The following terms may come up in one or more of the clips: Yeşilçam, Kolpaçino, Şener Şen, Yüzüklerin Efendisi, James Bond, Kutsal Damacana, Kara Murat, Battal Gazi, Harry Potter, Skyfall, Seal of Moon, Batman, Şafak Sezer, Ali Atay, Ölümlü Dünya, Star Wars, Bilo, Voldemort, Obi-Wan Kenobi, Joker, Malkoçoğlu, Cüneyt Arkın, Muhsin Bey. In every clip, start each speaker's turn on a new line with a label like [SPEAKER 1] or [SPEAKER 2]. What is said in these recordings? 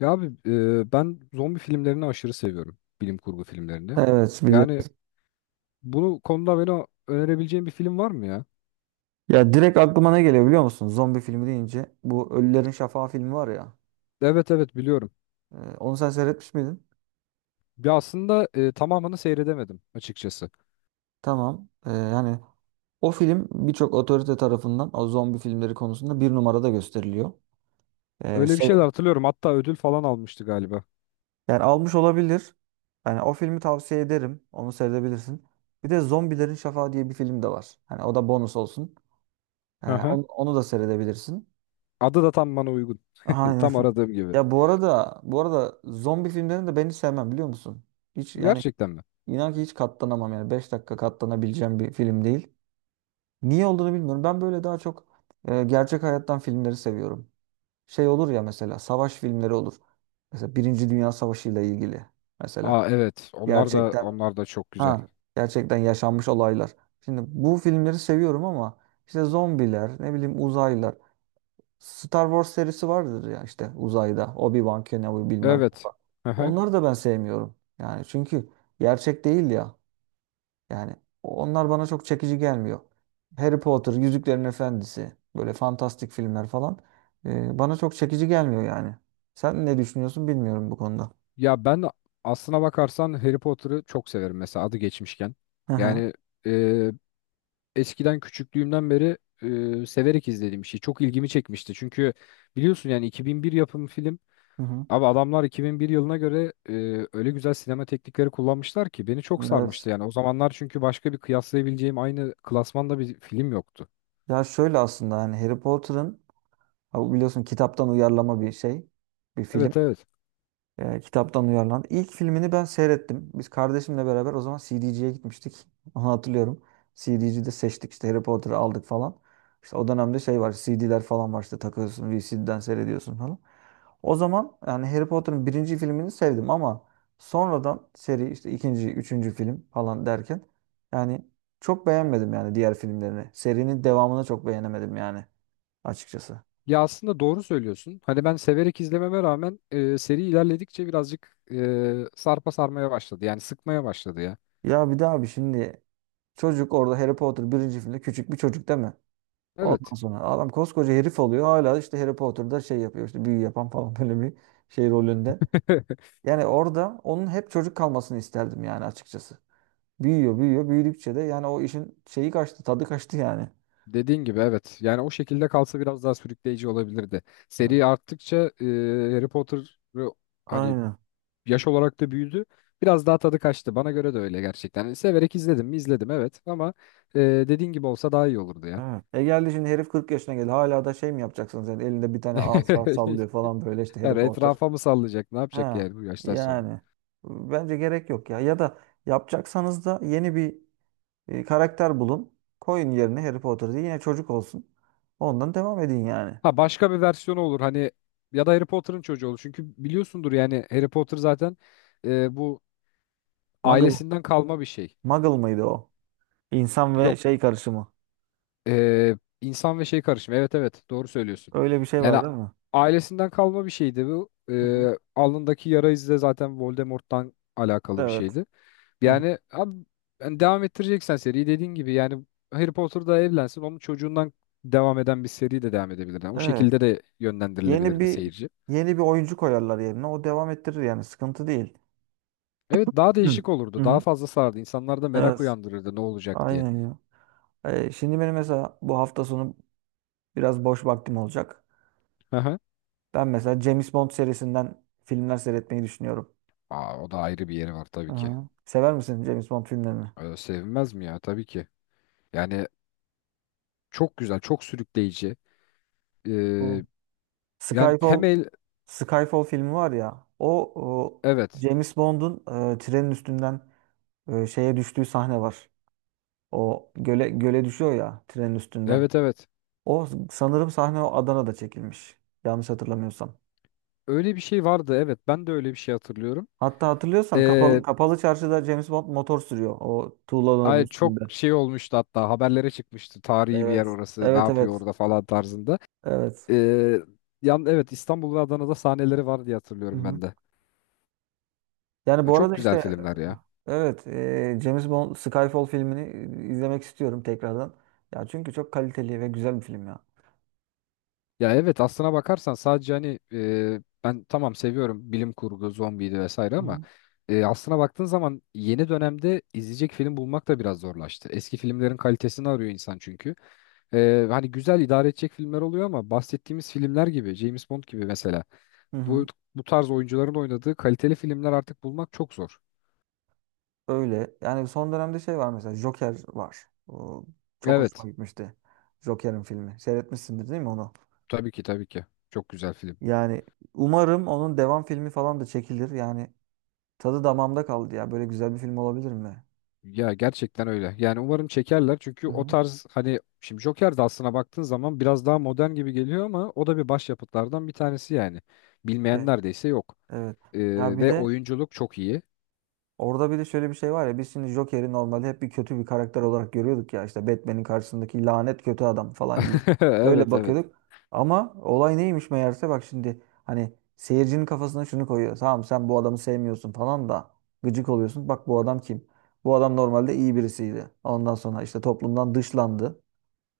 [SPEAKER 1] Ya abi ben zombi filmlerini aşırı seviyorum. Bilim kurgu filmlerini.
[SPEAKER 2] Evet
[SPEAKER 1] Yani
[SPEAKER 2] biliyorum.
[SPEAKER 1] bunu konuda beni önerebileceğin bir film var mı ya?
[SPEAKER 2] Ya direkt aklıma ne geliyor biliyor musun? Zombi filmi deyince. Bu Ölülerin Şafağı filmi var ya.
[SPEAKER 1] Evet, evet, biliyorum.
[SPEAKER 2] Onu sen seyretmiş miydin?
[SPEAKER 1] Ya aslında tamamını seyredemedim açıkçası.
[SPEAKER 2] Tamam. Yani o film birçok otorite tarafından o zombi filmleri konusunda bir numarada gösteriliyor.
[SPEAKER 1] Öyle bir
[SPEAKER 2] Sev
[SPEAKER 1] şeyler hatırlıyorum. Hatta ödül falan almıştı galiba.
[SPEAKER 2] yani almış olabilir. Yani o filmi tavsiye ederim. Onu seyredebilirsin. Bir de Zombilerin Şafağı diye bir film de var. Hani o da bonus olsun. Ee,
[SPEAKER 1] Hı hı.
[SPEAKER 2] onu, onu da seyredebilirsin.
[SPEAKER 1] Adı da tam bana uygun.
[SPEAKER 2] Aynen.
[SPEAKER 1] Tam aradığım gibi.
[SPEAKER 2] Ya bu arada zombi filmlerini de ben hiç sevmem biliyor musun? Hiç yani.
[SPEAKER 1] Gerçekten mi?
[SPEAKER 2] İnan ki hiç katlanamam yani 5 dakika katlanabileceğim bir film değil. Niye olduğunu bilmiyorum. Ben böyle daha çok gerçek hayattan filmleri seviyorum. Şey olur ya mesela savaş filmleri olur. Mesela Birinci Dünya Savaşı ile ilgili mesela
[SPEAKER 1] Aa, evet. Onlar da
[SPEAKER 2] gerçekten
[SPEAKER 1] onlar da çok güzel.
[SPEAKER 2] ha gerçekten yaşanmış olaylar. Şimdi bu filmleri seviyorum ama işte zombiler, ne bileyim uzaylılar. Star Wars serisi vardır ya işte uzayda Obi-Wan Kenobi bilmem ne
[SPEAKER 1] Evet.
[SPEAKER 2] falan.
[SPEAKER 1] Hı hı.
[SPEAKER 2] Onları da ben sevmiyorum. Yani çünkü gerçek değil ya. Yani onlar bana çok çekici gelmiyor. Harry Potter, Yüzüklerin Efendisi, böyle fantastik filmler falan bana çok çekici gelmiyor yani. Sen ne düşünüyorsun bilmiyorum bu konuda.
[SPEAKER 1] Ya ben aslına bakarsan Harry Potter'ı çok severim mesela adı geçmişken.
[SPEAKER 2] Hı hı.
[SPEAKER 1] Yani eskiden küçüklüğümden beri severek izlediğim bir şey. Çok ilgimi çekmişti. Çünkü biliyorsun yani 2001 yapımı film.
[SPEAKER 2] Hı hı.
[SPEAKER 1] Abi adamlar 2001 yılına göre öyle güzel sinema teknikleri kullanmışlar ki beni çok
[SPEAKER 2] Evet.
[SPEAKER 1] sarmıştı yani. O zamanlar çünkü başka bir kıyaslayabileceğim aynı klasmanda bir film yoktu.
[SPEAKER 2] Ya şöyle aslında hani Harry Potter'ın ha biliyorsun kitaptan uyarlama bir şey, bir film.
[SPEAKER 1] Evet, evet.
[SPEAKER 2] Kitaptan uyarlandı. İlk filmini ben seyrettim. Biz kardeşimle beraber o zaman C D C'ye gitmiştik. Onu hatırlıyorum. C D C'de seçtik işte Harry Potter'ı aldık falan. İşte o dönemde şey var C D'ler falan var işte takıyorsun V C D'den seyrediyorsun falan. O zaman yani Harry Potter'ın birinci filmini sevdim ama sonradan seri işte ikinci, üçüncü film falan derken yani çok beğenmedim yani diğer filmlerini. Serinin devamını çok beğenemedim yani açıkçası.
[SPEAKER 1] Ya aslında doğru söylüyorsun. Hani ben severek izlememe rağmen seri ilerledikçe birazcık sarpa sarmaya başladı. Yani sıkmaya başladı ya.
[SPEAKER 2] Ya bir daha abi şimdi çocuk orada Harry Potter birinci filmde küçük bir çocuk değil mi?
[SPEAKER 1] Evet.
[SPEAKER 2] Ondan sonra adam koskoca herif oluyor. Hala işte Harry Potter'da şey yapıyor. İşte büyü yapan falan böyle bir şey rolünde. Yani orada onun hep çocuk kalmasını isterdim yani açıkçası. Büyüyor, büyüyor. Büyüdükçe de yani o işin şeyi kaçtı, tadı kaçtı yani.
[SPEAKER 1] Dediğin gibi, evet. Yani o şekilde kalsa biraz daha sürükleyici olabilirdi.
[SPEAKER 2] Evet.
[SPEAKER 1] Seri arttıkça Harry Potter hani
[SPEAKER 2] Aynen.
[SPEAKER 1] yaş olarak da büyüdü. Biraz daha tadı kaçtı. Bana göre de öyle gerçekten. Yani severek izledim mi izledim, evet, ama dediğin gibi olsa daha iyi olurdu ya.
[SPEAKER 2] Evet. Geldi şimdi herif 40 yaşına geldi. Hala da şey mi yapacaksınız yani elinde bir tane asa sallıyor falan böyle işte Harry
[SPEAKER 1] Yani
[SPEAKER 2] Potter.
[SPEAKER 1] etrafa mı sallayacak? Ne yapacak
[SPEAKER 2] Ha.
[SPEAKER 1] yani bu yaştan sonra?
[SPEAKER 2] Yani bence gerek yok ya. Ya da yapacaksanız da yeni bir karakter bulun. Koyun yerine Harry Potter diye yine çocuk olsun. Ondan devam edin yani.
[SPEAKER 1] Ha, başka bir versiyonu olur hani ya da Harry Potter'ın çocuğu olur. Çünkü biliyorsundur yani Harry Potter zaten bu
[SPEAKER 2] Muggle,
[SPEAKER 1] ailesinden kalma bir şey.
[SPEAKER 2] Muggle mıydı o? İnsan ve
[SPEAKER 1] Yok.
[SPEAKER 2] şey karışımı.
[SPEAKER 1] Ee, insan ve şey karışımı. Evet, evet, doğru söylüyorsun.
[SPEAKER 2] Öyle bir şey
[SPEAKER 1] Yani
[SPEAKER 2] var değil mi?
[SPEAKER 1] ailesinden kalma bir şeydi bu.
[SPEAKER 2] Hı
[SPEAKER 1] Ee,
[SPEAKER 2] hı.
[SPEAKER 1] alnındaki yara izi de zaten Voldemort'tan alakalı bir
[SPEAKER 2] Evet.
[SPEAKER 1] şeydi.
[SPEAKER 2] Hı hı.
[SPEAKER 1] Yani abi yani devam ettireceksen seriyi dediğin gibi yani Harry Potter da evlensin onun çocuğundan devam eden bir seri de devam edebilir. Yani o
[SPEAKER 2] Evet.
[SPEAKER 1] şekilde de
[SPEAKER 2] Yeni
[SPEAKER 1] yönlendirilebilirdi
[SPEAKER 2] bir
[SPEAKER 1] seyirci.
[SPEAKER 2] yeni bir oyuncu koyarlar yerine. O devam ettirir yani sıkıntı değil.
[SPEAKER 1] Evet, daha
[SPEAKER 2] Hı.
[SPEAKER 1] değişik
[SPEAKER 2] Hı
[SPEAKER 1] olurdu. Daha
[SPEAKER 2] hı.
[SPEAKER 1] fazla sardı. İnsanlarda merak
[SPEAKER 2] Evet.
[SPEAKER 1] uyandırırdı ne olacak diye.
[SPEAKER 2] Aynen ya. Şimdi benim mesela bu hafta sonu biraz boş vaktim olacak.
[SPEAKER 1] Hı hı.
[SPEAKER 2] Ben mesela James Bond serisinden filmler seyretmeyi düşünüyorum.
[SPEAKER 1] Aa, o da ayrı bir yeri var tabii ki.
[SPEAKER 2] Hı. Sever misin James Bond filmlerini?
[SPEAKER 1] Sevinmez mi ya? Tabii ki. Yani çok güzel, çok sürükleyici.
[SPEAKER 2] Bu.
[SPEAKER 1] Ee, yani
[SPEAKER 2] Skyfall
[SPEAKER 1] hem el,
[SPEAKER 2] Skyfall filmi var ya o, o
[SPEAKER 1] evet,
[SPEAKER 2] James Bond'un trenin üstünden şeye düştüğü sahne var. O göle düşüyor ya trenin üstünden.
[SPEAKER 1] evet, evet.
[SPEAKER 2] O sanırım sahne o Adana'da çekilmiş. Yanlış hatırlamıyorsam.
[SPEAKER 1] Öyle bir şey vardı, evet. Ben de öyle bir şey hatırlıyorum.
[SPEAKER 2] Hatta hatırlıyorsan
[SPEAKER 1] Ee,
[SPEAKER 2] kapalı çarşıda James Bond motor sürüyor o tuğlaların
[SPEAKER 1] ay çok
[SPEAKER 2] üstünde.
[SPEAKER 1] şey olmuştu hatta haberlere çıkmıştı. Tarihi bir
[SPEAKER 2] Evet.
[SPEAKER 1] yer orası, ne
[SPEAKER 2] Evet
[SPEAKER 1] yapıyor
[SPEAKER 2] evet.
[SPEAKER 1] orada falan tarzında.
[SPEAKER 2] Evet.
[SPEAKER 1] Ee, evet, İstanbul ve Adana'da sahneleri var diye
[SPEAKER 2] Hı
[SPEAKER 1] hatırlıyorum ben
[SPEAKER 2] hı.
[SPEAKER 1] de.
[SPEAKER 2] Yani
[SPEAKER 1] Ya,
[SPEAKER 2] bu
[SPEAKER 1] çok
[SPEAKER 2] arada
[SPEAKER 1] güzel
[SPEAKER 2] işte
[SPEAKER 1] filmler ya.
[SPEAKER 2] evet, James Bond Skyfall filmini izlemek istiyorum tekrardan. Ya çünkü çok kaliteli ve güzel bir film ya.
[SPEAKER 1] Ya, evet, aslına bakarsan sadece hani ben tamam seviyorum bilim kurgu, zombiydi vesaire
[SPEAKER 2] Hı
[SPEAKER 1] ama
[SPEAKER 2] hı.
[SPEAKER 1] aslına baktığın zaman yeni dönemde izleyecek film bulmak da biraz zorlaştı. Eski filmlerin kalitesini arıyor insan çünkü. Hani güzel idare edecek filmler oluyor ama bahsettiğimiz filmler gibi, James Bond gibi mesela
[SPEAKER 2] Hı hı.
[SPEAKER 1] bu bu tarz oyuncuların oynadığı kaliteli filmler artık bulmak çok zor.
[SPEAKER 2] Öyle. Yani son dönemde şey var mesela Joker var. O çok
[SPEAKER 1] Evet,
[SPEAKER 2] hoşuma gitmişti. Joker'in filmi. Seyretmişsindir değil mi onu?
[SPEAKER 1] tabii ki, tabii ki. Çok güzel film.
[SPEAKER 2] Yani umarım onun devam filmi falan da çekilir. Yani tadı damağımda kaldı ya. Böyle güzel bir film olabilir mi?
[SPEAKER 1] Ya gerçekten öyle. Yani umarım çekerler. Çünkü
[SPEAKER 2] hı
[SPEAKER 1] o
[SPEAKER 2] hı.
[SPEAKER 1] tarz hani şimdi Joker de aslına baktığın zaman biraz daha modern gibi geliyor ama o da bir başyapıtlardan bir tanesi yani. Bilmeyen
[SPEAKER 2] Evet.
[SPEAKER 1] neredeyse yok.
[SPEAKER 2] Evet.
[SPEAKER 1] Ee,
[SPEAKER 2] Ya bir
[SPEAKER 1] ve
[SPEAKER 2] de
[SPEAKER 1] oyunculuk çok iyi.
[SPEAKER 2] Orada bir de şöyle bir şey var ya biz şimdi Joker'i normalde hep bir kötü bir karakter olarak görüyorduk ya işte Batman'in karşısındaki lanet kötü adam falan gibi. Öyle
[SPEAKER 1] Evet, evet.
[SPEAKER 2] bakıyorduk. Ama olay neymiş meğerse bak şimdi hani seyircinin kafasına şunu koyuyor. Tamam sen bu adamı sevmiyorsun falan da gıcık oluyorsun. Bak bu adam kim? Bu adam normalde iyi birisiydi. Ondan sonra işte toplumdan dışlandı.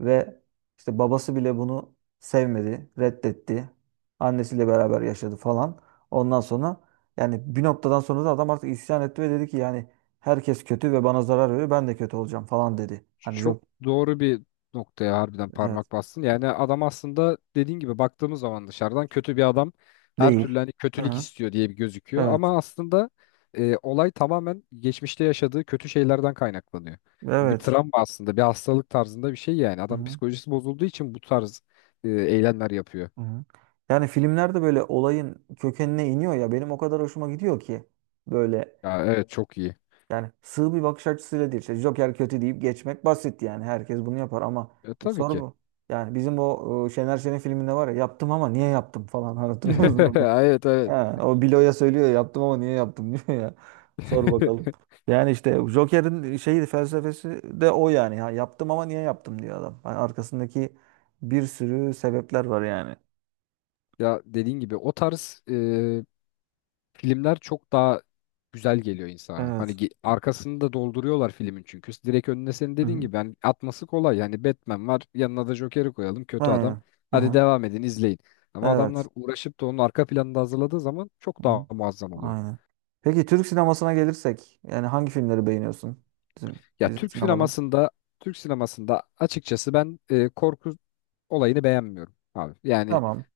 [SPEAKER 2] Ve işte babası bile bunu sevmedi, reddetti. Annesiyle beraber yaşadı falan. Ondan sonra yani bir noktadan sonra da adam artık isyan etti ve dedi ki yani herkes kötü ve bana zarar veriyor. Ben de kötü olacağım falan dedi. Hani
[SPEAKER 1] Çok
[SPEAKER 2] çok.
[SPEAKER 1] doğru bir noktaya harbiden
[SPEAKER 2] Evet,
[SPEAKER 1] parmak bastın. Yani adam aslında dediğin gibi baktığımız zaman dışarıdan kötü bir adam her
[SPEAKER 2] değil.
[SPEAKER 1] türlü hani
[SPEAKER 2] Hı
[SPEAKER 1] kötülük
[SPEAKER 2] hı.
[SPEAKER 1] istiyor diye bir gözüküyor.
[SPEAKER 2] Evet.
[SPEAKER 1] Ama aslında olay tamamen geçmişte yaşadığı kötü şeylerden kaynaklanıyor. Bu bir, evet,
[SPEAKER 2] Evet.
[SPEAKER 1] travma aslında bir hastalık tarzında bir şey yani.
[SPEAKER 2] Hı
[SPEAKER 1] Adam
[SPEAKER 2] hı.
[SPEAKER 1] psikolojisi bozulduğu için bu tarz eylemler yapıyor.
[SPEAKER 2] Hı hı. Yani filmlerde böyle olayın kökenine iniyor ya benim o kadar hoşuma gidiyor ki böyle.
[SPEAKER 1] Ya, evet, evet, çok iyi.
[SPEAKER 2] Yani sığ bir bakış açısıyla değil. İşte Joker kötü deyip geçmek basit yani. Herkes bunu yapar ama
[SPEAKER 1] E,
[SPEAKER 2] bir
[SPEAKER 1] tabii
[SPEAKER 2] soru
[SPEAKER 1] ki.
[SPEAKER 2] bu. Yani bizim o Şener Şen'in filminde var ya yaptım ama niye yaptım falan. Hani hatırlıyor musun onu?
[SPEAKER 1] Evet, evet.
[SPEAKER 2] Ha, o Bilo'ya söylüyor ya, yaptım ama niye yaptım diyor ya. Sor bakalım. Yani işte Joker'in şeyi felsefesi de o yani. Ha, yaptım ama niye yaptım diyor adam. Hani arkasındaki bir sürü sebepler var yani.
[SPEAKER 1] Ya dediğin gibi o tarz filmler çok daha güzel geliyor insana. Hani
[SPEAKER 2] Evet.
[SPEAKER 1] arkasını da dolduruyorlar filmin çünkü. Direkt önüne senin
[SPEAKER 2] Hı
[SPEAKER 1] dediğin
[SPEAKER 2] hı.
[SPEAKER 1] gibi yani atması kolay. Yani Batman var yanına da Joker'i koyalım kötü adam.
[SPEAKER 2] Aynen.
[SPEAKER 1] Hadi
[SPEAKER 2] Aha.
[SPEAKER 1] devam edin izleyin. Ama adamlar
[SPEAKER 2] Evet.
[SPEAKER 1] uğraşıp da onun arka planını da hazırladığı zaman çok daha
[SPEAKER 2] Hı.
[SPEAKER 1] muazzam oluyor.
[SPEAKER 2] Aynen. Peki Türk sinemasına gelirsek yani hangi filmleri beğeniyorsun bizim
[SPEAKER 1] Ya
[SPEAKER 2] bizim
[SPEAKER 1] Türk
[SPEAKER 2] sinemadan?
[SPEAKER 1] sinemasında açıkçası ben korku olayını beğenmiyorum abi. Yani
[SPEAKER 2] Tamam.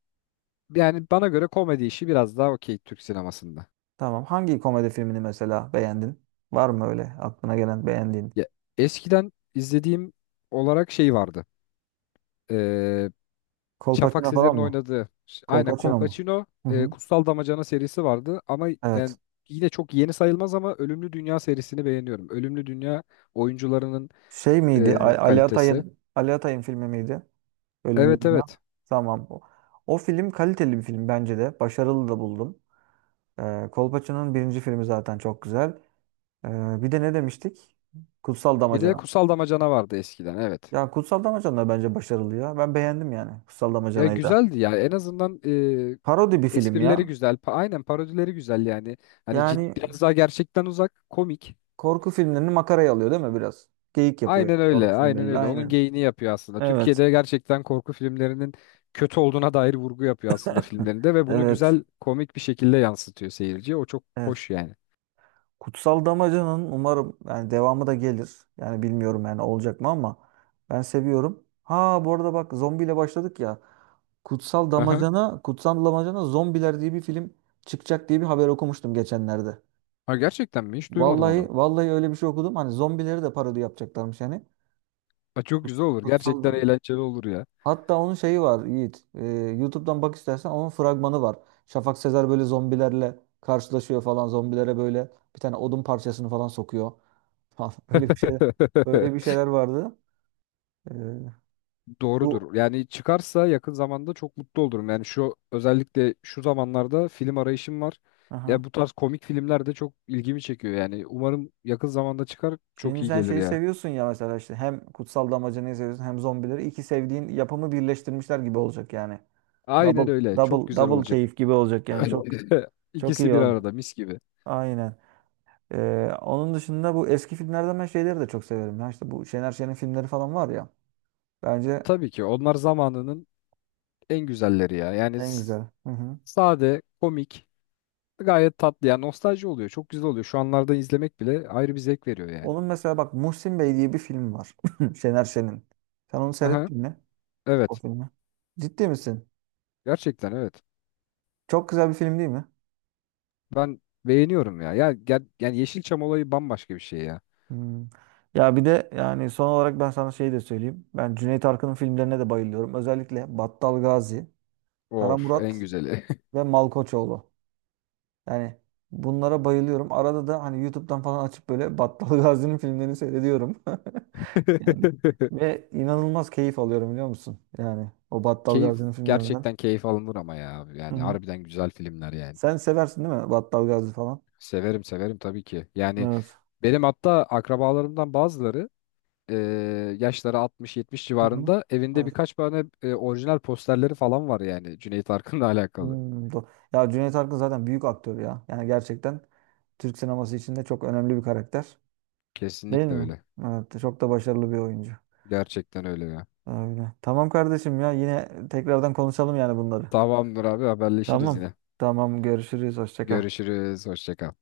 [SPEAKER 1] yani bana göre komedi işi biraz daha okey Türk sinemasında.
[SPEAKER 2] Tamam. Hangi komedi filmini mesela beğendin? Var mı öyle aklına gelen beğendiğin?
[SPEAKER 1] Ya, eskiden izlediğim olarak şey vardı. E, Şafak
[SPEAKER 2] Kolpaçino falan
[SPEAKER 1] Sezer'in
[SPEAKER 2] mı?
[SPEAKER 1] oynadığı aynen
[SPEAKER 2] Kolpaçino mu?
[SPEAKER 1] Kolpaçino,
[SPEAKER 2] Hı hı.
[SPEAKER 1] Kutsal Damacana serisi vardı ama yani
[SPEAKER 2] Evet.
[SPEAKER 1] yine çok yeni sayılmaz ama Ölümlü Dünya serisini beğeniyorum. Ölümlü Dünya oyuncularının
[SPEAKER 2] Şey
[SPEAKER 1] e,
[SPEAKER 2] miydi? A- Ali
[SPEAKER 1] kalitesi.
[SPEAKER 2] Atay'ın Ali Atay'ın filmi miydi? Ölümlü
[SPEAKER 1] Evet,
[SPEAKER 2] Dünya.
[SPEAKER 1] evet.
[SPEAKER 2] Tamam. O film kaliteli bir film bence de. Başarılı da buldum. Kolpaçino'nun birinci filmi zaten çok güzel. Ee, bir de ne demiştik? Kutsal
[SPEAKER 1] Bir de
[SPEAKER 2] Damacana.
[SPEAKER 1] Kutsal Damacana vardı eskiden, evet.
[SPEAKER 2] Ya Kutsal Damacana da bence başarılı ya. Ben beğendim yani Kutsal
[SPEAKER 1] Ya,
[SPEAKER 2] Damacana'yı da.
[SPEAKER 1] güzeldi ya, en azından
[SPEAKER 2] Parodi bir film
[SPEAKER 1] esprileri
[SPEAKER 2] ya.
[SPEAKER 1] güzel. Aynen parodileri güzel yani. Hani
[SPEAKER 2] Yani
[SPEAKER 1] biraz daha gerçekten uzak, komik.
[SPEAKER 2] korku filmlerini makaraya alıyor değil mi biraz? Geyik yapıyor
[SPEAKER 1] Aynen öyle,
[SPEAKER 2] korku
[SPEAKER 1] aynen
[SPEAKER 2] filmleriyle
[SPEAKER 1] öyle. Onun
[SPEAKER 2] aynen.
[SPEAKER 1] geyini yapıyor aslında.
[SPEAKER 2] Evet.
[SPEAKER 1] Türkiye'de gerçekten korku filmlerinin kötü olduğuna dair vurgu yapıyor aslında filmlerinde ve bunu
[SPEAKER 2] Evet.
[SPEAKER 1] güzel, komik bir şekilde yansıtıyor seyirciye. O çok
[SPEAKER 2] Evet.
[SPEAKER 1] hoş yani.
[SPEAKER 2] Kutsal Damacana'nın umarım yani devamı da gelir. Yani bilmiyorum yani olacak mı ama ben seviyorum. Ha, bu arada bak zombiyle başladık ya. Kutsal
[SPEAKER 1] Aha.
[SPEAKER 2] Damacana, Kutsal Damacana Zombiler diye bir film çıkacak diye bir haber okumuştum geçenlerde.
[SPEAKER 1] Ha, gerçekten mi? Hiç duymadım
[SPEAKER 2] Vallahi
[SPEAKER 1] onu.
[SPEAKER 2] vallahi öyle bir şey okudum. Hani zombileri de parodi yapacaklarmış yani.
[SPEAKER 1] Ha, çok güzel olur. Gerçekten
[SPEAKER 2] Kutsal.
[SPEAKER 1] eğlenceli olur ya.
[SPEAKER 2] Hatta onun şeyi var Yiğit. YouTube'dan bak istersen onun fragmanı var. Şafak Sezer böyle zombilerle karşılaşıyor falan. Zombilere böyle bir tane odun parçasını falan sokuyor. Falan. Öyle bir şeyler. Böyle bir şeyler vardı. Ee, bu
[SPEAKER 1] Doğrudur. Yani çıkarsa yakın zamanda çok mutlu olurum. Yani özellikle şu zamanlarda film arayışım var.
[SPEAKER 2] aha.
[SPEAKER 1] Ya bu tarz komik filmler de çok ilgimi çekiyor yani. Umarım yakın zamanda çıkar, çok
[SPEAKER 2] Şimdi
[SPEAKER 1] iyi
[SPEAKER 2] sen
[SPEAKER 1] gelir
[SPEAKER 2] şeyi
[SPEAKER 1] ya.
[SPEAKER 2] seviyorsun ya mesela işte hem kutsal damacanayı seviyorsun hem zombileri. İki sevdiğin yapımı birleştirmişler gibi olacak yani.
[SPEAKER 1] Aynen
[SPEAKER 2] Double
[SPEAKER 1] öyle. Çok
[SPEAKER 2] double
[SPEAKER 1] güzel
[SPEAKER 2] double
[SPEAKER 1] olacak.
[SPEAKER 2] keyif gibi olacak yani. Çok çok
[SPEAKER 1] İkisi
[SPEAKER 2] iyi
[SPEAKER 1] bir
[SPEAKER 2] oldu.
[SPEAKER 1] arada mis gibi.
[SPEAKER 2] Aynen. Onun dışında bu eski filmlerden ben şeyleri de çok severim. Ya işte bu Şener Şen'in filmleri falan var ya. Bence
[SPEAKER 1] Tabii ki onlar zamanının en güzelleri ya. Yani
[SPEAKER 2] en güzel. Hı hı.
[SPEAKER 1] sade, komik, gayet tatlı. Yani nostalji oluyor. Çok güzel oluyor. Şu anlarda izlemek bile ayrı bir zevk veriyor yani.
[SPEAKER 2] Onun mesela bak Muhsin Bey diye bir film var. Şener Şen'in. Sen onu
[SPEAKER 1] Aha,
[SPEAKER 2] seyrettin mi? O
[SPEAKER 1] evet.
[SPEAKER 2] filmi. Ciddi misin?
[SPEAKER 1] Gerçekten, evet.
[SPEAKER 2] Çok güzel bir film değil mi?
[SPEAKER 1] Ben beğeniyorum ya. Ya yani Yeşilçam olayı bambaşka bir şey ya.
[SPEAKER 2] Hmm. Ya bir de yani son olarak ben sana şey de söyleyeyim. Ben Cüneyt Arkın'ın filmlerine de bayılıyorum. Özellikle Battal Gazi, Kara
[SPEAKER 1] Of, en
[SPEAKER 2] Murat
[SPEAKER 1] güzeli.
[SPEAKER 2] ve Malkoçoğlu. Yani bunlara bayılıyorum. Arada da hani YouTube'dan falan açıp böyle Battal Gazi'nin filmlerini seyrediyorum. Yani ve inanılmaz keyif alıyorum biliyor musun? Yani o Battal
[SPEAKER 1] Keyif,
[SPEAKER 2] Gazi'nin filmlerinden.
[SPEAKER 1] gerçekten keyif alınır ama ya.
[SPEAKER 2] Hı
[SPEAKER 1] Yani
[SPEAKER 2] hı.
[SPEAKER 1] harbiden güzel filmler yani.
[SPEAKER 2] Sen seversin değil mi Battal Gazi falan?
[SPEAKER 1] Severim, severim tabii ki. Yani
[SPEAKER 2] Evet.
[SPEAKER 1] benim hatta akrabalarımdan bazıları e, yaşları 60, 70
[SPEAKER 2] Hı hı.
[SPEAKER 1] civarında evinde
[SPEAKER 2] Evet.
[SPEAKER 1] birkaç tane orijinal posterleri falan var yani Cüneyt Arkın'la alakalı.
[SPEAKER 2] Hmm, do- ya Cüneyt Arkın zaten büyük aktör ya. Yani gerçekten Türk sineması içinde çok önemli bir karakter. Değil
[SPEAKER 1] Kesinlikle
[SPEAKER 2] mi?
[SPEAKER 1] öyle.
[SPEAKER 2] Evet, çok da başarılı bir oyuncu.
[SPEAKER 1] Gerçekten öyle ya.
[SPEAKER 2] Öyle. Tamam kardeşim ya yine tekrardan konuşalım yani bunları.
[SPEAKER 1] Tamamdır abi haberleşiriz
[SPEAKER 2] Tamam.
[SPEAKER 1] yine.
[SPEAKER 2] Tamam görüşürüz. Hoşça kal.
[SPEAKER 1] Görüşürüz. Hoşça kal.